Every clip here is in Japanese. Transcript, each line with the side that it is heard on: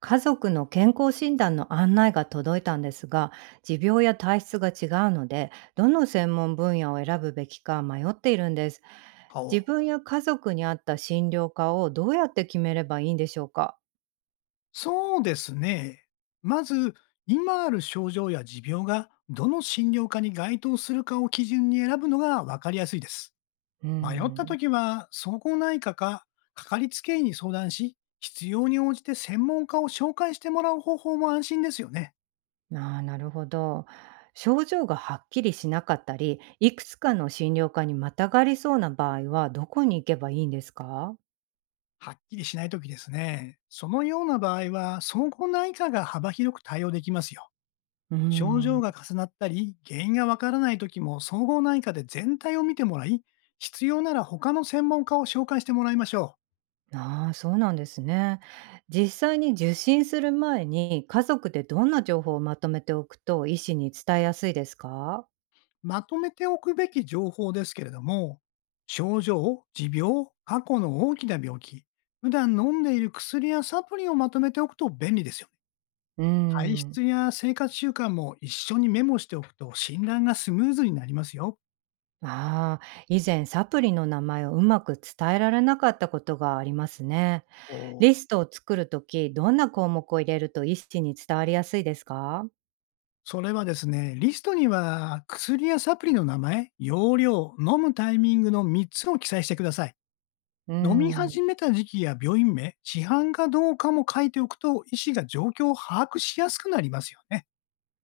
right: 家族の健康診断の案内が届いたんですが、持病や体質が違うので、どの専門分野を選ぶべきか迷っているんです。
left: お。
right: 自分や家族に合った診療科をどうやって決めればいいんでしょうか。
left: そうですね。まず、今ある症状や持病がどの診療科に該当するかを基準に選ぶのが分かりやすいです。
right: うー
left: 迷った
right: ん。
left: ときは、総合内科かかかりつけ医に相談し、必要に応じて専門家を紹介してもらう方法も安心ですよね。
right: ああ、ーなるほど。症状がはっきりしなかったり、いくつかの診療科にまたがりそうな場合はどこに行けばいいんですか？
left: はっきりしないときですね。そのような場合は、総合内科が幅広く対応できますよ。
right: うー
left: 症状
right: ん。
left: が重なったり、原因がわからないときも、総合内科で全体を見てもらい、必要なら他の専門家を紹介してもらいましょ
right: ああ、そうなんですね。実際に受診する前に、家族でどんな情報をまとめておくと医師に伝えやすいですか？
left: う。まとめておくべき情報ですけれども、症状、持病、過去の大きな病気、普段飲んでいる薬やサプリをまとめておくと便利ですよね。
right: うー
left: 体
right: ん。
left: 質や生活習慣も一緒にメモしておくと診断がスムーズになりますよ。
right: ああ、以前サプリの名前をうまく伝えられなかったことがありますね。
left: おー、
right: リストを作るとき、どんな項目を入れると医師に伝わりやすいですか？
left: それはですね、リストには薬やサプリの名前、容量、飲むタイミングの3つを記載してください。
right: うー
left: 飲み
right: ん。
left: 始めた時期や病院名、市販かどうかも書いておくと、医師が状況を把握しやすくなりますよね。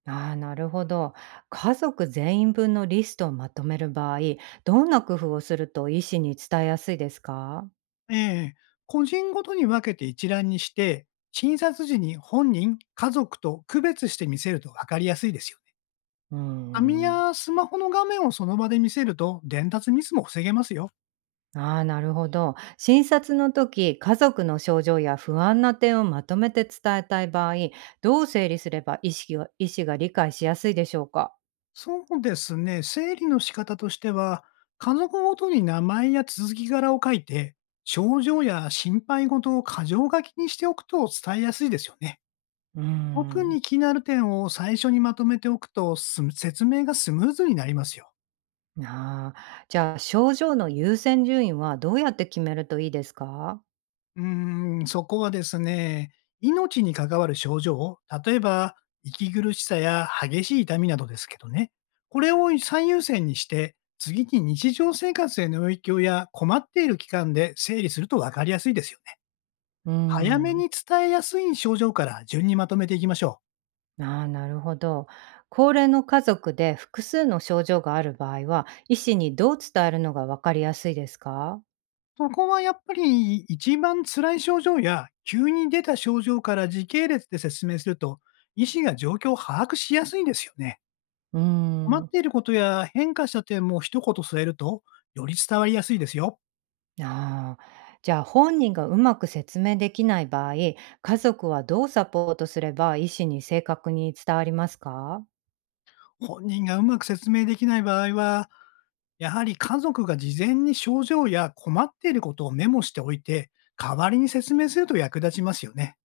right: ああ、なるほど。家族全員分のリストをまとめる場合、どんな工夫をすると医師に伝えやすいですか？
left: ええ、個人ごとに分けて一覧にして、診察時に本人、家族と区別して見せると分かりやすいですよね。
right: うー
left: 紙
right: ん。
left: やスマホの画面をその場で見せると、伝達ミスも防げますよ。
right: ああ、なるほど。診察の時、家族の症状や不安な点をまとめて伝えたい場合、どう整理すれば意識が医師が理解しやすいでしょうか。
left: そうですね。整理の仕方としては、家族ごとに名前や続き柄を書いて、症状や心配事を箇条書きにしておくと伝えやすいですよね。
right: うー
left: 特
right: ん。
left: に気になる点を最初にまとめておくとす説明がスムーズになりますよ。
right: ああ、じゃあ症状の優先順位はどうやって決めるといいですか？
left: そこはですね、命に関わる症状、例えば息苦しさや激しい痛みなどですけどね、これを最優先にして、次に日常生活への影響や困っている期間で整理すると分かりやすいですよね。
right: うー
left: 早め
right: ん。
left: に伝えやすい症状から順にまとめていきましょ
right: ああ、なるほど。高齢の家族で複数の症状がある場合は、医師にどう伝えるのがわかりやすいですか？
left: う。そこはやっぱり一番辛い症状や急に出た症状から時系列で説明すると、医師が状況を把握しやすいんですよね。
right: うー
left: 困っ
right: ん。
left: ていることや変化した点も一言添えると、より伝わりやすいですよ。
right: ああ、じゃあ本人がうまく説明できない場合、家族はどうサポートすれば医師に正確に伝わりますか？
left: 本人がうまく説明できない場合は、やはり家族が事前に症状や困っていることをメモしておいて、代わりに説明すると役立ちますよね。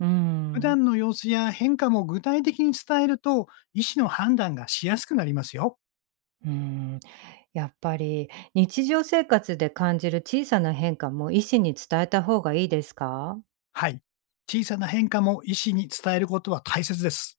right: うー
left: 普
right: ん。
left: 段の様子や変化も具体的に伝えると、医師の判断がしやすくなりますよ。
right: うーん、やっぱり日常生活で感じる小さな変化も医師に伝えた方がいいですか？
left: はい。小さな変化も医師に伝えることは大切です。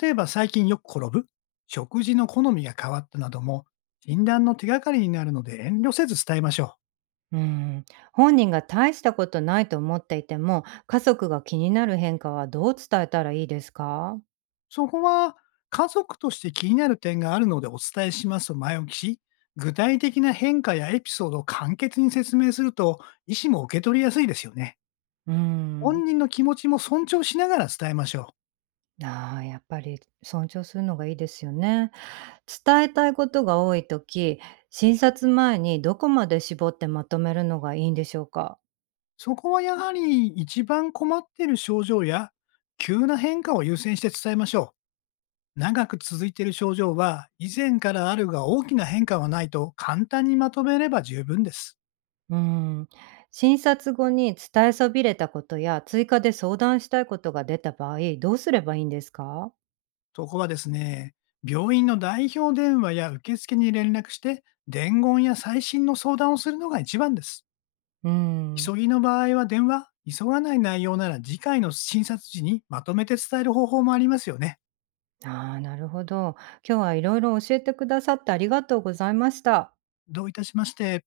left: 例えば最近よく転ぶ、食事の好みが変わったなども、診断の手がかりになるので遠慮せず伝えましょう。
right: うん。本人が大したことないと思っていても、家族が気になる変化はどう伝えたらいいですか？
left: そこは、家族として気になる点があるのでお伝えしますと前置きし、具体的な変化やエピソードを簡潔に説明すると、医師も受け取りやすいですよね。
right: う
left: 本
right: ん。
left: 人の気持ちも尊重しながら伝えましょう。
right: ああ、やっぱり尊重するのがいいですよね。伝えたいことが多いとき、診察前にどこまで絞ってまとめるのがいいんでしょうか？
left: そこはやはり一番困っている症状や、急な変化を優先して伝えましょう。長く続いている症状は、以前からあるが大きな変化はないと簡単にまとめれば十分です。
right: うん。診察後に伝えそびれたことや、追加で相談したいことが出た場合、どうすればいいんですか？
left: とこはですね、病院の代表電話や受付に連絡して、伝言や最新の相談をするのが一番です。
right: うん。
left: 急ぎの場合は電話、急がない内容なら次回の診察時にまとめて伝える方法もありますよね。
right: ああ、なるほど。今日は色々教えてくださってありがとうございました。
left: どういたしまして。